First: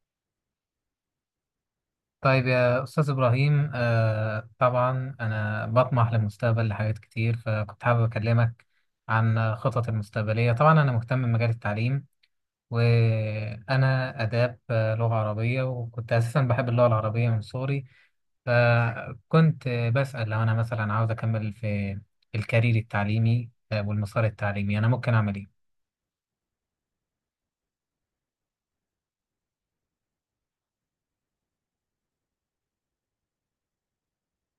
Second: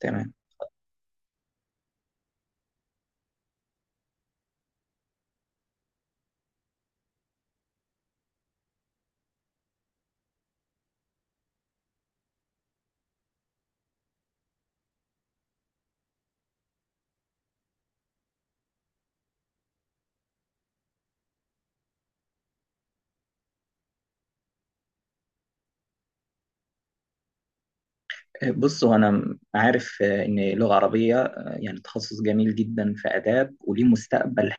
تمام. طيب يا أستاذ إبراهيم طبعا أنا بطمح للمستقبل لحاجات كتير، فكنت حابب أكلمك عن خطط المستقبلية. طبعا أنا مهتم بمجال التعليم، وأنا آداب، لغة عربية، وكنت أساسا بحب اللغة العربية من صغري. فكنت بسأل لو أنا مثلا عاوز أكمل في الكارير التعليمي والمسار التعليمي، أنا ممكن أعمل إيه؟ بص هو انا عارف ان لغه عربيه يعني تخصص جميل جدا في اداب وليه مستقبل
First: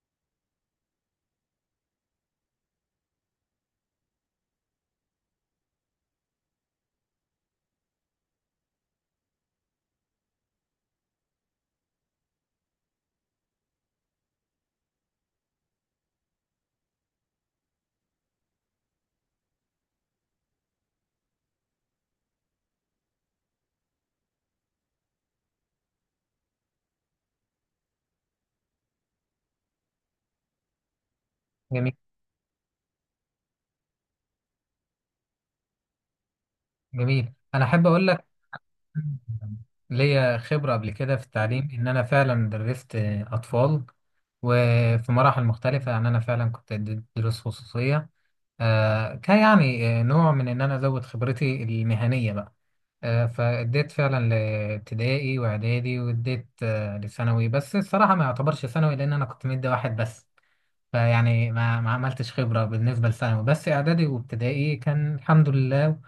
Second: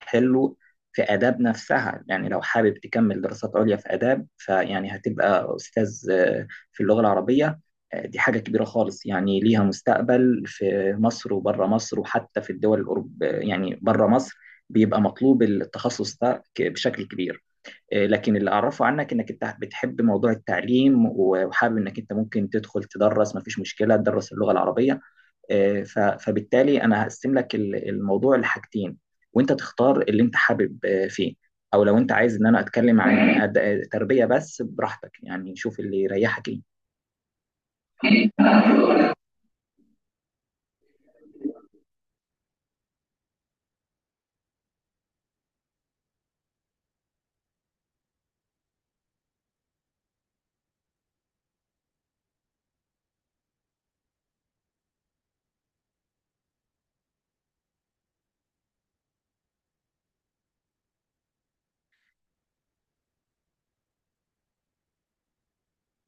حلو. في اداب نفسها يعني لو حابب تكمل دراسات عليا في اداب فيعني هتبقى استاذ في اللغه العربيه. دي حاجه كبيره خالص يعني ليها مستقبل في مصر وبره مصر وحتى في الدول الأوروب، يعني بره مصر بيبقى مطلوب التخصص ده بشكل كبير. لكن اللي اعرفه عنك انك انت بتحب موضوع التعليم وحابب انك انت ممكن تدخل تدرس، مفيش مشكله تدرس اللغه العربيه. فبالتالي انا هقسم لك الموضوع لحاجتين وانت تختار اللي انت حابب فيه. او جميل. لو انت عايز ان انا اتكلم عن تربيه، بس براحتك يعني شوف اللي يريحك ايه. جميل، أنا أحب أقول لك ليا خبرة قبل كده في التعليم، إن أنا فعلا درست أطفال وفي مراحل مختلفة. يعني أنا فعلا كنت أدي دروس خصوصية، كان يعني نوع من إن أنا أزود خبرتي المهنية بقى. فأديت فعلا لابتدائي وإعدادي، وأديت لثانوي، بس الصراحة ما يعتبرش ثانوي لأن أنا كنت مدي واحد بس. فيعني ما عملتش خبرة بالنسبة لثانوي، بس إعدادي وابتدائي كان الحمد لله.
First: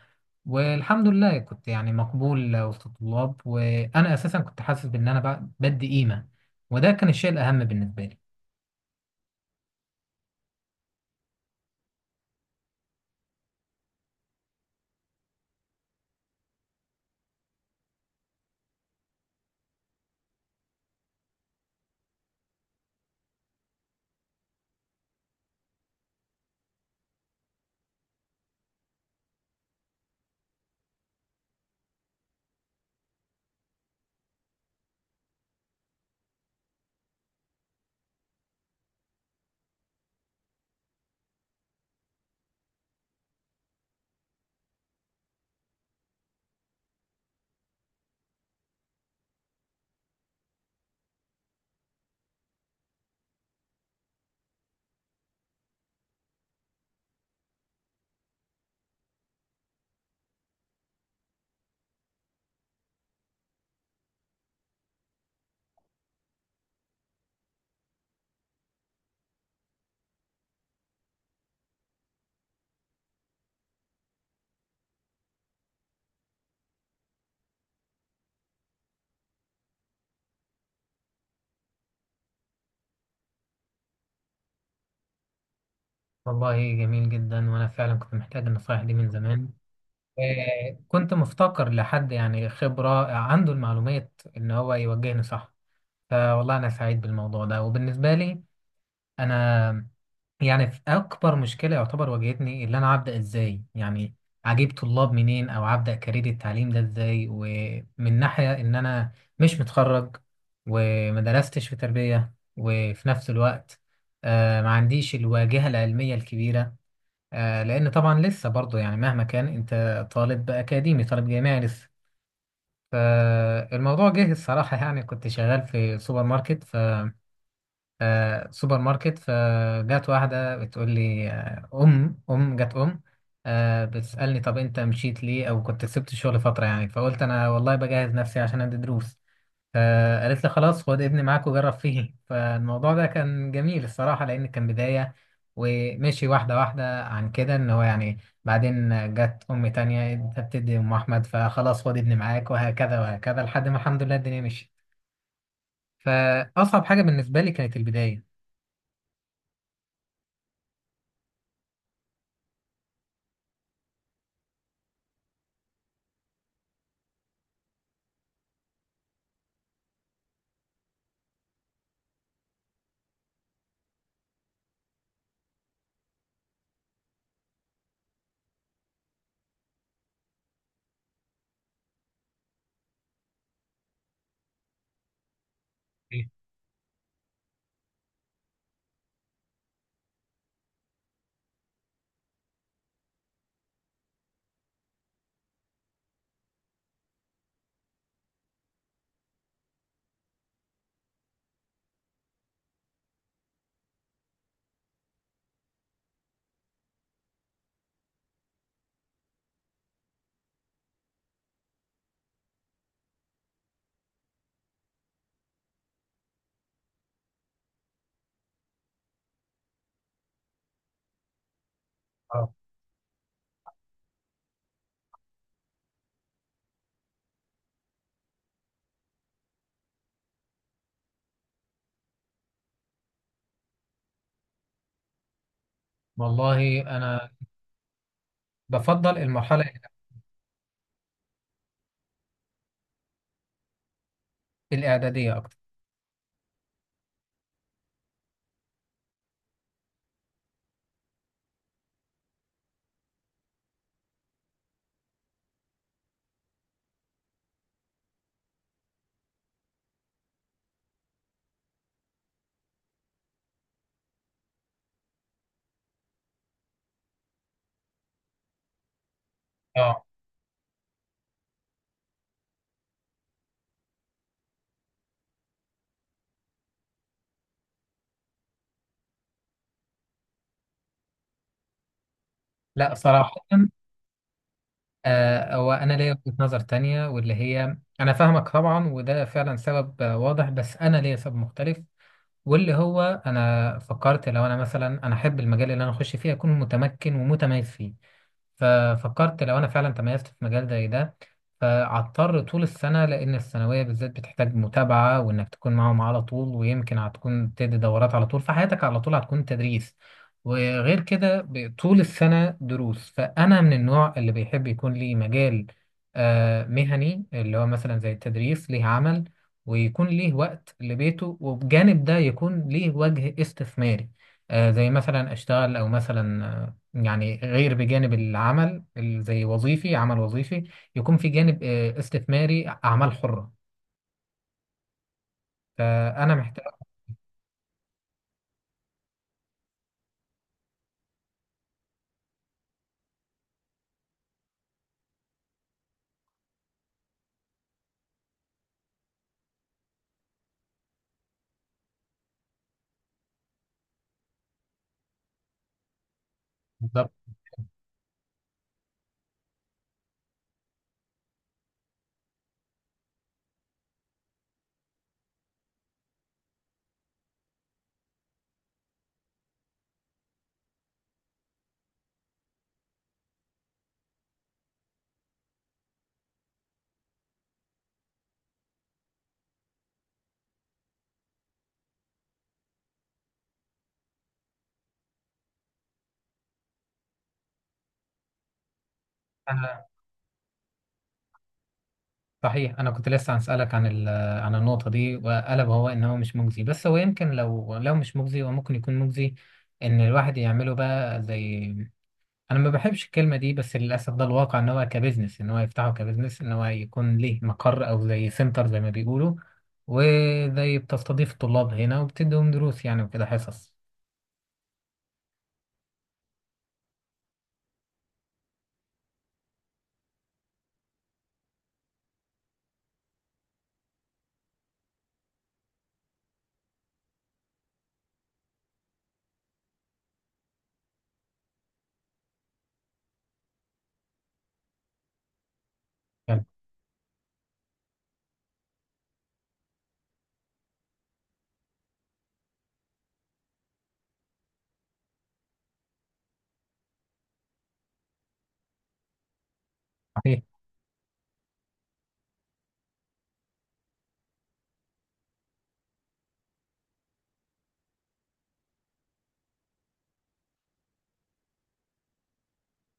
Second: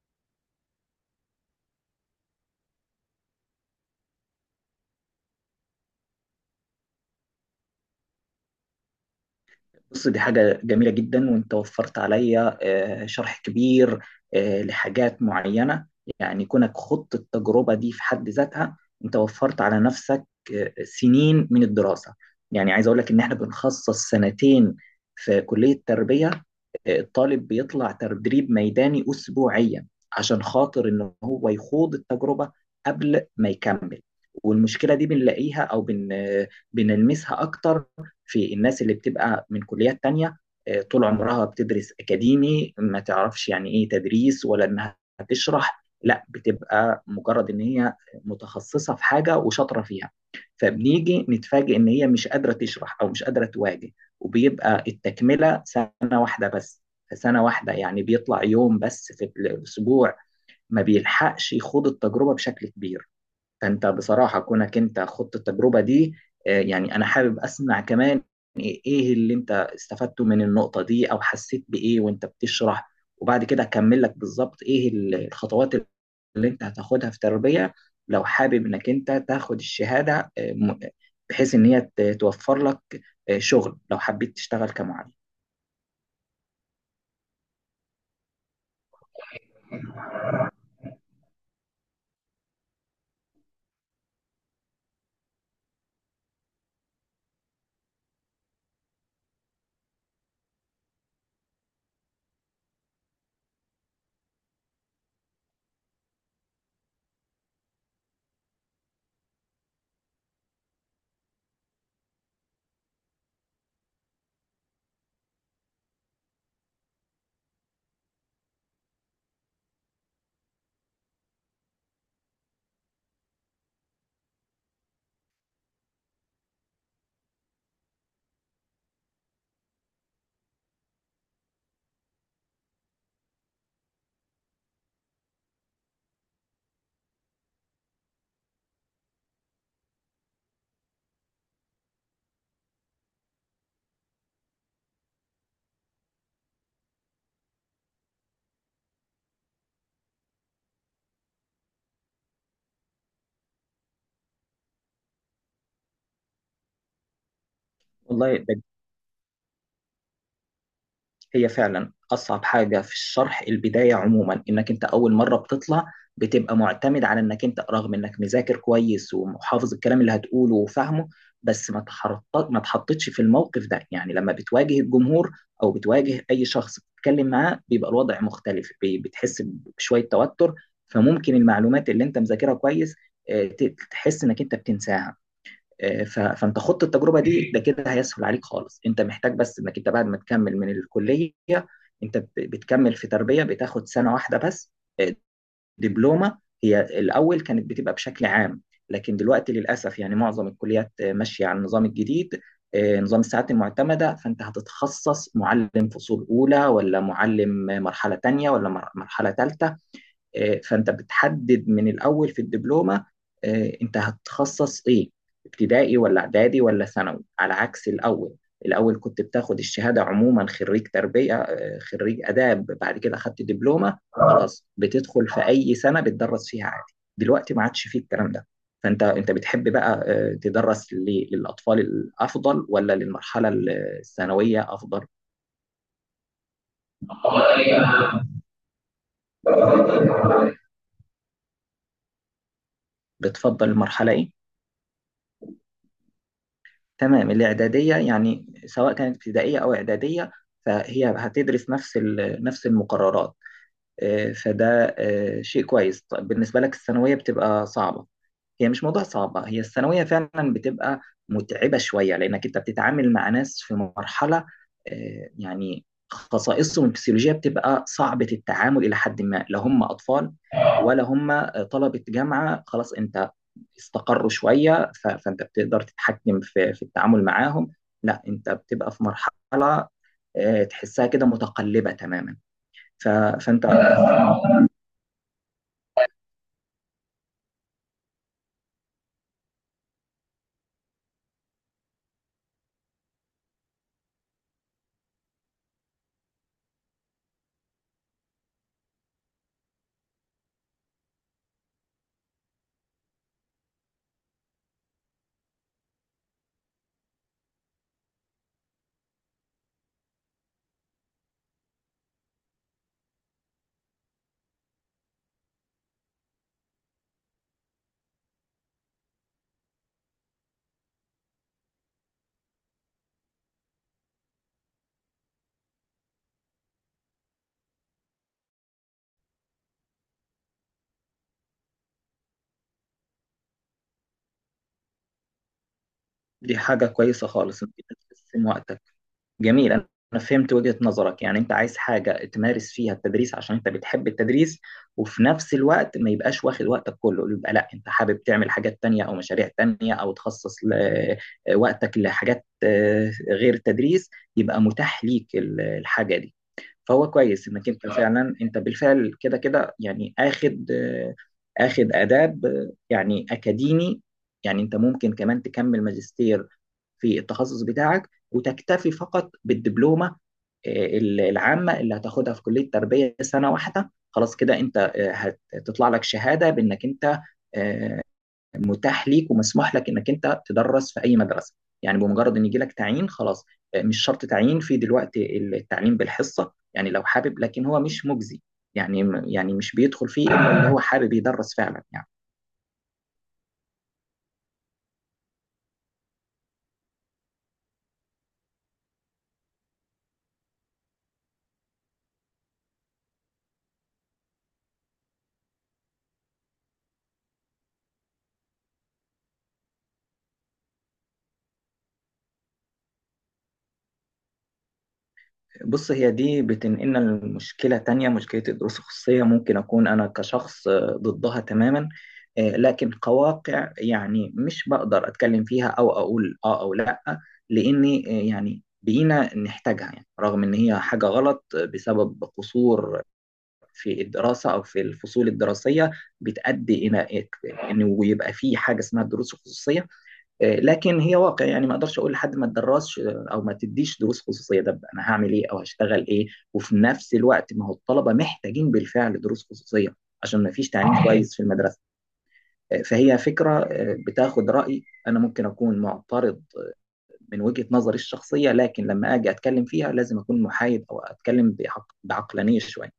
والحمد لله كنت يعني مقبول وسط الطلاب، وانا اساسا كنت حاسس بان انا بدي قيمه، وده كان الشيء الاهم بالنسبه لي. بص دي حاجة جميلة جدا وانت وفرت عليا شرح كبير لحاجات معينة. يعني كونك خضت التجربة دي في حد ذاتها انت وفرت على نفسك سنين من الدراسة. يعني عايز اقول لك ان احنا بنخصص سنتين في كلية التربية. الطالب بيطلع تدريب ميداني أسبوعيا عشان خاطر إن هو يخوض التجربة قبل ما يكمل. والمشكلة دي بنلاقيها أو بن بنلمسها أكتر في الناس اللي بتبقى من كليات تانية، طول عمرها بتدرس أكاديمي، ما تعرفش يعني إيه تدريس ولا إنها تشرح، لا بتبقى مجرد إن هي متخصصة في حاجة وشاطرة فيها. فبنيجي نتفاجئ إن هي مش قادرة تشرح أو مش قادرة تواجه. وبيبقى التكملة سنة واحدة بس، في سنة واحدة يعني بيطلع يوم بس في الأسبوع، ما بيلحقش يخوض التجربة بشكل كبير. فأنت بصراحة كونك أنت خضت التجربة دي، يعني أنا حابب أسمع كمان إيه اللي أنت استفدته من النقطة دي أو حسيت بإيه وأنت بتشرح، وبعد كده أكمل لك بالظبط إيه الخطوات اللي أنت هتاخدها في تربية لو حابب إنك أنت تاخد الشهادة، بحيث إن هي توفر لك شغل لو حبيت تشتغل كمعلم. والله جميل جدا، وانا فعلا كنت محتاج النصائح دي من زمان. كنت مفتقر لحد يعني خبره عنده المعلومات ان هو يوجهني صح. فوالله انا سعيد بالموضوع ده. وبالنسبه لي انا، يعني في اكبر مشكله يعتبر واجهتني، اللي انا هبدا ازاي يعني اجيب طلاب منين، او هبدا كارير التعليم ده ازاي، ومن ناحيه ان انا مش متخرج وما درستش في تربيه. وفي نفس الوقت ما عنديش الواجهه العلميه الكبيره، لان طبعا لسه برضه يعني مهما كان انت طالب اكاديمي طالب جامعي لسه. فالموضوع جه الصراحه، يعني كنت شغال في سوبر ماركت فجت واحدة بتقول لي، أم أم جت أم، بتسألني طب أنت مشيت ليه أو كنت سبت الشغل فترة. يعني فقلت أنا والله بجهز نفسي عشان أدي دروس، فقالت لي خلاص خد ابني معاك وجرب فيه. فالموضوع ده كان جميل الصراحة لأن كان بداية، ومشي واحدة واحدة عن كده إن هو يعني، بعدين جت أم تانية أنت بتدي أم أحمد فخلاص خد ابني معاك، وهكذا وهكذا لحد ما الحمد لله الدنيا مشيت. فأصعب حاجة بالنسبة لي كانت البداية. والله ده هي فعلا أصعب حاجة في الشرح، البداية عموما إنك أنت أول مرة بتطلع بتبقى معتمد على إنك أنت رغم إنك مذاكر كويس وحافظ الكلام اللي هتقوله وفاهمه، بس ما تحطتش في الموقف ده. يعني لما بتواجه الجمهور أو بتواجه أي شخص بتتكلم معاه بيبقى الوضع مختلف، بتحس بشوية توتر. فممكن المعلومات اللي أنت مذاكرها كويس تحس إنك أنت بتنساها. فانت خدت التجربه دي ده كده هيسهل عليك خالص. انت محتاج بس انك انت بعد ما تكمل من الكليه انت بتكمل في تربيه بتاخد سنه واحده بس. آه، دبلومه، هي الاول كانت بتبقى بشكل عام، لكن دلوقتي للاسف يعني معظم الكليات ماشيه على النظام الجديد، نظام الساعات المعتمده. فانت هتتخصص معلم فصول اولى ولا معلم مرحله تانيه ولا مرحله ثالثه. فانت بتحدد من الاول في الدبلومه انت هتتخصص ايه، ابتدائي ولا اعدادي ولا ثانوي، على عكس الاول. الاول كنت بتاخد الشهاده عموما خريج تربيه خريج اداب، بعد كده خدت دبلومه خلاص بتدخل في اي سنه بتدرس فيها عادي. دلوقتي ما عادش فيه الكلام ده. فانت بتحب بقى تدرس للاطفال الافضل ولا للمرحله الثانويه افضل؟ والله انا بفضل المرحله بتفضل المرحله ايه؟ الاعداديه اكتر. تمام، الإعدادية يعني سواء كانت ابتدائية أو إعدادية فهي هتدرس نفس نفس المقررات. فده شيء كويس. طيب بالنسبة لك الثانوية بتبقى صعبة، هي مش موضوع صعبة، هي الثانوية فعلا بتبقى متعبة شوية لأنك أنت بتتعامل مع ناس في مرحلة يعني خصائصهم الفسيولوجية بتبقى صعبة التعامل إلى حد ما. لا هم اه. أطفال ولا هم طلبة جامعة خلاص أنت استقروا شوية فأنت بتقدر تتحكم في التعامل معاهم، لا أنت بتبقى في مرحلة تحسها كده متقلبة تماما. لا ف- صراحه. فأنت هو انا ليا وجهه نظر تانية، واللي هي انا فاهمك طبعا، وده فعلا سبب واضح، بس انا ليا سبب مختلف. واللي هو انا فكرت لو انا مثلا انا احب المجال اللي انا اخش فيه اكون متمكن ومتميز فيه. ففكرت لو انا فعلا تميزت في مجال زي ده، فهضطر طول السنه لان الثانويه بالذات بتحتاج متابعه وانك تكون معاهم على طول، ويمكن هتكون تدي دورات على طول، فحياتك على طول هتكون تدريس. وغير كده طول السنه دروس. فانا من النوع اللي بيحب يكون لي مجال مهني، اللي هو مثلا زي التدريس ليه عمل ويكون ليه وقت لبيته، وبجانب ده يكون ليه وجه استثماري، زي مثلا اشتغل او مثلا يعني، غير بجانب العمل زي وظيفي عمل وظيفي، يكون في جانب استثماري أعمال حرة. فأنا دي محتاج. حاجة كويسة خالص أنت تحسن وقتك. جميل، أنا فهمت وجهة نظرك، يعني أنت عايز حاجة تمارس فيها التدريس عشان أنت بتحب التدريس، وفي نفس الوقت ما يبقاش واخد وقتك كله، يبقى لا أنت حابب تعمل حاجات تانية أو مشاريع تانية أو تخصص وقتك لحاجات غير التدريس، يبقى متاح ليك الحاجة دي. بالظبط. فهو كويس انك انت فعلا، انت بالفعل كده كده يعني اخد اخد اداب يعني اكاديمي. يعني انت ممكن كمان تكمل ماجستير في التخصص بتاعك وتكتفي فقط بالدبلومه العامه اللي هتاخدها في كليه تربيه سنه واحده. خلاص كده انت هتطلع لك شهاده بانك انت آه، متاح ليك ومسموح لك انك انت تدرس في اي مدرسه، يعني بمجرد ان يجي لك تعيين خلاص. مش شرط تعيين، في دلوقتي التعليم بالحصه يعني لو حابب، لكن هو مش مجزي يعني، مش أنا، بيدخل فيه الا اللي هو حابب يدرس فعلا يعني. صحيح أنا كنت لسه هسألك عن عن النقطة دي، وقلب هو إن هو مش مجزي، بس هو يمكن لو مش مجزي هو ممكن يكون مجزي إن الواحد يعمله بقى زي، انا ما بحبش الكلمه دي بس للاسف ده الواقع، ان هو كبزنس، ان هو يفتحه كبزنس، ان هو يكون ليه مقر او زي سنتر زي ما بيقولوا، وزي بتستضيف الطلاب هنا وبتديهم دروس يعني وكده حصص. بص هي دي بتنقلنا لمشكلة تانية، مشكلة الدروس الخصوصية. ممكن أكون أنا كشخص ضدها تماما، لكن كواقع يعني مش بقدر أتكلم فيها أو أقول آه أو لأ، لأني يعني بقينا نحتاجها، يعني رغم إن هي حاجة غلط بسبب قصور في الدراسة أو في الفصول الدراسية يعني بتؤدي إلى إنه يبقى في حاجة اسمها الدروس الخصوصية. لكن هي واقع، يعني ما اقدرش اقول لحد ما تدرسش او ما تديش دروس خصوصيه، ده انا هعمل ايه او هشتغل ايه؟ وفي نفس الوقت ما هو الطلبه محتاجين بالفعل دروس خصوصيه صحيح. عشان ما فيش تعليم كويس في المدرسه. فهي فكره بتاخد راي، انا ممكن اكون معترض من وجهه نظري الشخصيه، لكن لما اجي اتكلم فيها لازم اكون محايد او اتكلم بعقلانيه شويه.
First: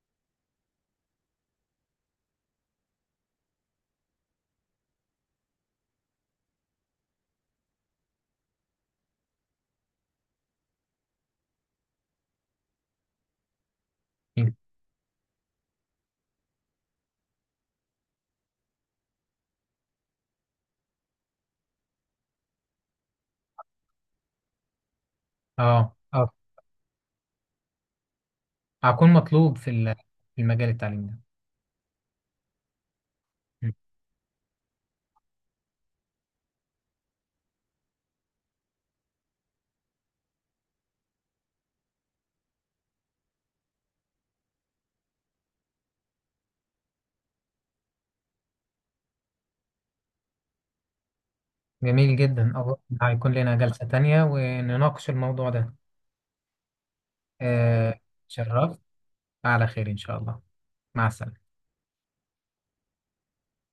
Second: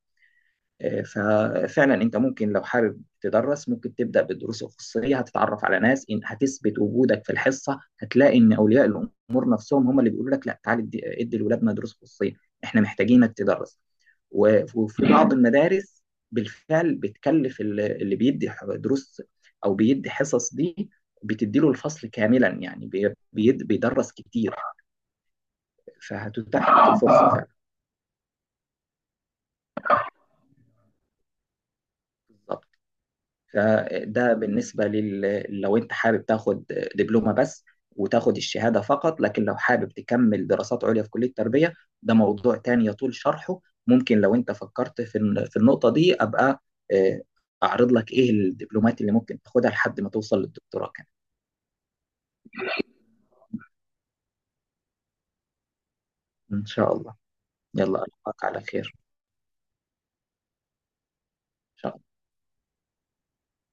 آه، ففعلا انت ممكن لو حابب تدرس ممكن تبدا بالدروس الخصوصيه، هتتعرف على ناس، إن هتثبت وجودك في الحصه هتلاقي ان اولياء الامور نفسهم هم اللي بيقولوا لك لا تعالى ادي لولادنا دروس خصوصيه احنا محتاجينك تدرس. وفي بعض المدارس بالفعل بتكلف اللي دروس او بيدي حصص دي، بتديله الفصل كاملا، يعني بيدرس كتير. اه، اه. فهتتاح لك الفرصه هكون مطلوب في في المجال التعليمي ده. فعلا. م. فده بالنسبة لل، لو أنت حابب تاخد دبلومة بس وتاخد الشهادة فقط. لكن لو حابب تكمل دراسات عليا في كلية التربية ده موضوع تاني يطول شرحه. ممكن لو أنت فكرت في في النقطة دي أبقى آه، أعرض لك إيه الدبلومات اللي ممكن تاخدها لحد ما توصل للدكتوراه كمان. جميل جدا. أظن هيكون لنا جلسة تانية ونناقش الموضوع ده. إن شاء الله، آه يلا ألقاك على شرفت. خير. على خير إن شاء الله. مع السلامة. إن شاء